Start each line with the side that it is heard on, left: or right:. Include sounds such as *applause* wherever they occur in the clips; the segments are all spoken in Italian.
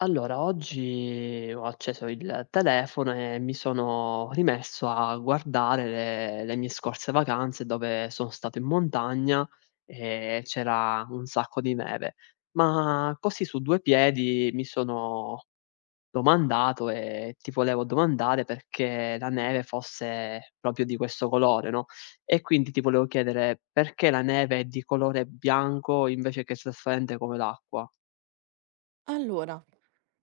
left: Allora, oggi ho acceso il telefono e mi sono rimesso a guardare le mie scorse vacanze dove sono stato in montagna e c'era un sacco di neve. Ma così su due piedi mi sono domandato e ti volevo domandare perché la neve fosse proprio di questo colore, no? E quindi ti volevo chiedere perché la neve è di colore bianco invece che trasparente come l'acqua?
right: Allora,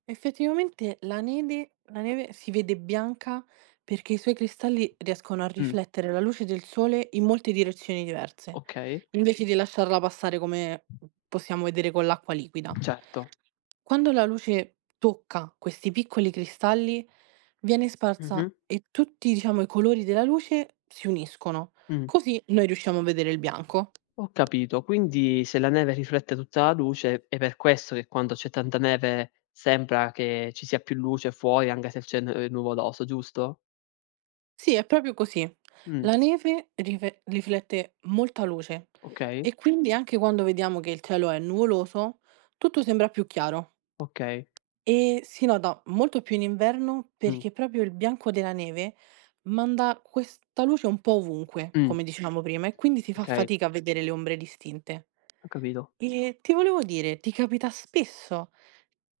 right: effettivamente la neve si vede bianca perché i suoi cristalli riescono a
left: Mh,
right: riflettere la luce del sole in molte direzioni diverse,
left: okay,
right: invece di lasciarla passare come possiamo vedere con l'acqua liquida.
left: certo.
right: Quando la luce tocca questi piccoli cristalli, viene
left: Mh-mh.
right: sparsa e tutti, diciamo, i colori della luce si uniscono.
left: Mh.
right: Così noi riusciamo a vedere il bianco.
left: Ho capito. Quindi se la neve riflette tutta la luce, è per questo che quando c'è tanta neve sembra che ci sia più luce fuori anche se c'è nu è nuvoloso, giusto?
right: Sì, è proprio così.
left: Mh.
right: La neve rife riflette molta luce
left: Okay,
right: e quindi anche quando vediamo che il cielo è nuvoloso, tutto sembra più chiaro
left: okay.
right: e si nota molto più in inverno
left: Mh.
right: perché proprio il bianco della neve manda questa luce un po' ovunque,
left: Mh.
right: come dicevamo prima, e quindi si fa
left: Okay,
right: fatica a vedere le ombre distinte.
left: ho capito.
right: E ti volevo dire, ti capita spesso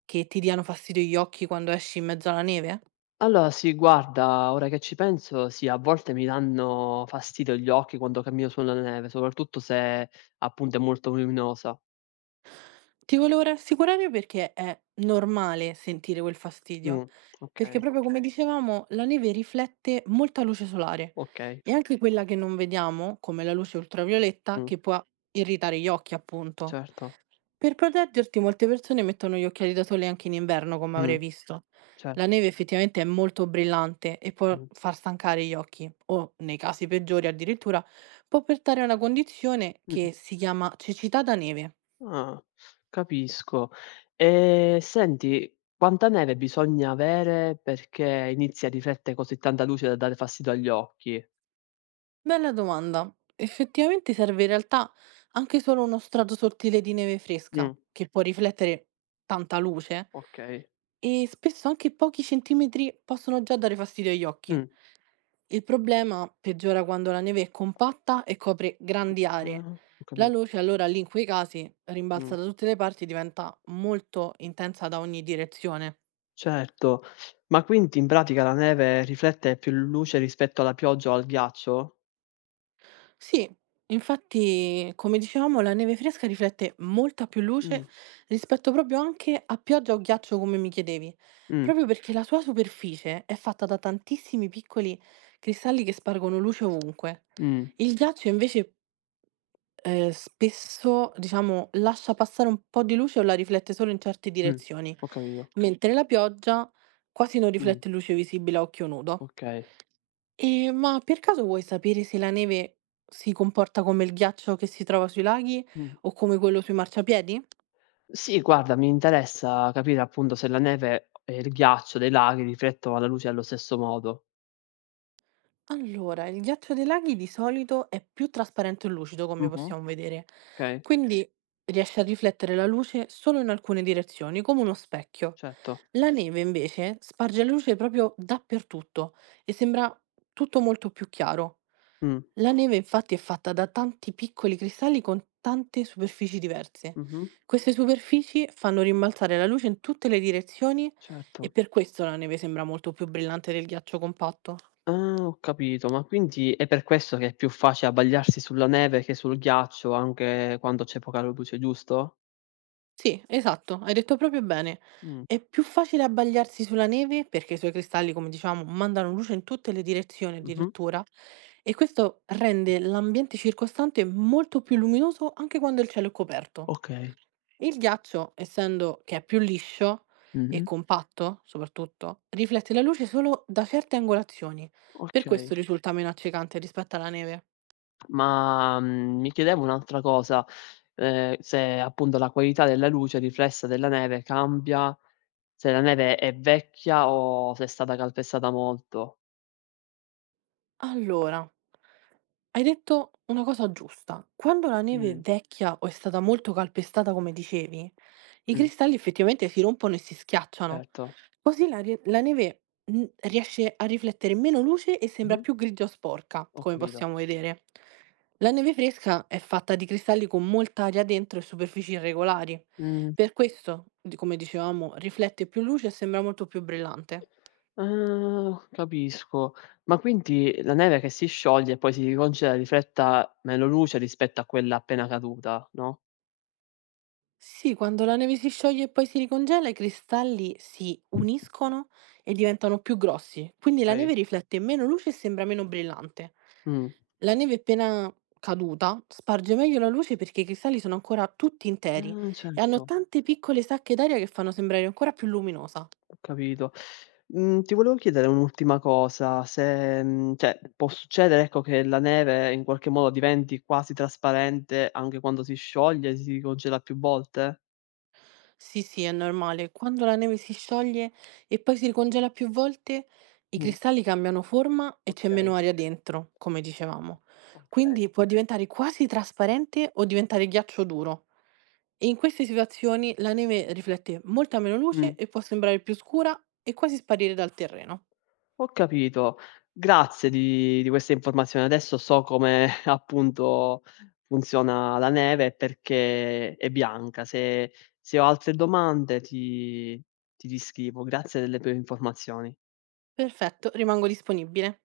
right: che ti diano fastidio gli occhi quando esci in mezzo alla neve?
left: Allora sì, guarda, ora che ci penso, sì, a volte mi danno fastidio gli occhi quando cammino sulla neve, soprattutto se appunto è molto luminosa.
right: Ti volevo rassicurare perché è normale sentire quel
left: Mh.
right: fastidio, perché
left: Okay,
right: proprio come okay dicevamo la neve riflette molta luce solare
left: okay.
right: e anche quella che non vediamo, come la luce ultravioletta,
left: Mh.
right: che può irritare gli occhi, appunto.
left: Certo.
right: Per proteggerti molte persone mettono gli occhiali da sole anche in inverno, come
left: Mh.
right: avrai visto.
left: Cer
right: La neve effettivamente è molto brillante e può
left: mh.
right: far stancare gli occhi o, nei casi peggiori addirittura, può portare a una condizione
left: Mh.
right: che si chiama cecità da neve.
left: Ah, capisco. E senti, quanta neve bisogna avere perché inizi a riflettere così tanta luce da dare fastidio agli occhi?
right: Bella domanda. Effettivamente serve in realtà anche solo uno strato sottile di neve fresca,
left: Mh,
right: che può riflettere tanta luce,
left: okay.
right: e spesso anche pochi centimetri possono già dare fastidio agli occhi.
left: Mh.
right: Il problema peggiora quando la neve è compatta e copre grandi aree.
left: Ah, ho
right: La
left: capito.
right: luce allora lì in quei casi
left: Mh,
right: rimbalza da tutte le parti e diventa molto intensa da ogni direzione.
left: certo. Ma quindi in pratica la neve riflette più luce rispetto alla pioggia o al ghiaccio?
right: Sì, infatti, come dicevamo, la neve fresca riflette molta più
left: Mh,
right: luce rispetto proprio anche a pioggia o ghiaccio, come mi chiedevi,
left: mh,
right: proprio perché la sua superficie è fatta da tantissimi piccoli cristalli che spargono luce ovunque.
left: mh,
right: Il ghiaccio invece spesso, diciamo, lascia passare un po' di luce o la riflette solo in certe
left: mh,
right: direzioni,
left: ho capito.
right: mentre la pioggia quasi non
left: Mh,
right: riflette luce visibile a occhio nudo.
left: okay.
right: Ma per caso vuoi sapere se la neve si comporta come il ghiaccio che si trova sui laghi
left: Mh.
right: o come quello sui marciapiedi?
left: Sì, guarda, mi interessa capire appunto se la neve e il ghiaccio dei laghi riflettono la luce allo stesso modo.
right: Allora, il ghiaccio dei laghi di solito è più trasparente e lucido, come
left: Mh-mh.
right: possiamo vedere,
left: Okay,
right: quindi riesce a riflettere la luce solo in alcune direzioni, come uno specchio.
left: certo.
right: La neve, invece, sparge la luce proprio dappertutto e sembra tutto molto più chiaro.
left: Mh.
right: La neve infatti è fatta da tanti piccoli cristalli con tante superfici diverse.
left: Mh-mh.
right: Queste superfici fanno rimbalzare la luce in tutte le direzioni e
left: Certo.
right: per questo la neve sembra molto più brillante del ghiaccio compatto.
left: Ah, ho capito, ma quindi è per questo che è più facile abbagliarsi sulla neve che sul ghiaccio anche quando c'è poca luce, giusto?
right: Sì, esatto, hai detto proprio bene.
left: Mh.
right: È più facile abbagliarsi sulla neve perché i suoi cristalli, come diciamo, mandano luce in tutte le direzioni
left: Mh-mh.
right: addirittura e questo rende l'ambiente circostante molto più luminoso anche quando il cielo è coperto.
left: Okay.
right: Il ghiaccio, essendo che è più liscio e
left: Mh-mh.
right: compatto soprattutto, riflette la luce solo da certe angolazioni, per
left: Okay.
right: questo risulta meno accecante rispetto alla neve.
left: Mi chiedevo un'altra cosa, se appunto la qualità della luce riflessa della neve cambia, se la neve è vecchia o se è stata calpestata molto.
right: Allora, hai detto una cosa giusta. Quando la neve è
left: Mh,
right: vecchia o è stata molto calpestata, come dicevi, i
left: mh,
right: cristalli effettivamente si rompono e si schiacciano.
left: certo.
right: Così la, la neve riesce a riflettere meno luce e sembra
left: Mh-mh,
right: più grigia o sporca,
left: ho
right: come
left: capito.
right: possiamo vedere. La neve fresca è fatta di cristalli con molta aria dentro e superfici irregolari.
left: Mh,
right: Per questo, come dicevamo, riflette più luce e sembra molto più brillante.
left: ah, capisco. Ma quindi la neve che si scioglie e poi si ricongela rifletta meno luce rispetto a quella appena caduta, no,
right: Sì, quando la neve si scioglie e poi si ricongela, i cristalli si uniscono e diventano più grossi, quindi la
left: okay.
right: neve riflette meno luce e sembra meno brillante.
left: Mh.
right: La neve appena caduta sparge meglio la luce perché i cristalli sono ancora tutti interi
left: Ah,
right: e hanno
left: certo.
right: tante piccole sacche d'aria che fanno sembrare ancora più luminosa.
left: Ho capito. Ti volevo chiedere un'ultima cosa, se, cioè può succedere, ecco, che la neve in qualche modo diventi quasi trasparente anche quando si scioglie, si congela più volte?
right: Sì, sì, è normale. Quando la neve si scioglie e poi si ricongela più volte, i
left: Mh,
right: cristalli cambiano forma e c'è
left: okay,
right: meno aria dentro, come dicevamo.
left: okay.
right: Quindi può diventare quasi trasparente o diventare ghiaccio duro. E in queste situazioni la neve riflette molta meno luce
left: Mh,
right: e può sembrare più scura e quasi sparire dal terreno.
left: ho capito. Grazie di queste informazioni. Adesso so come *laughs* appunto funziona la neve e perché è bianca. Se ho altre domande ti riscrivo. Grazie delle tue informazioni.
right: Perfetto, rimango disponibile.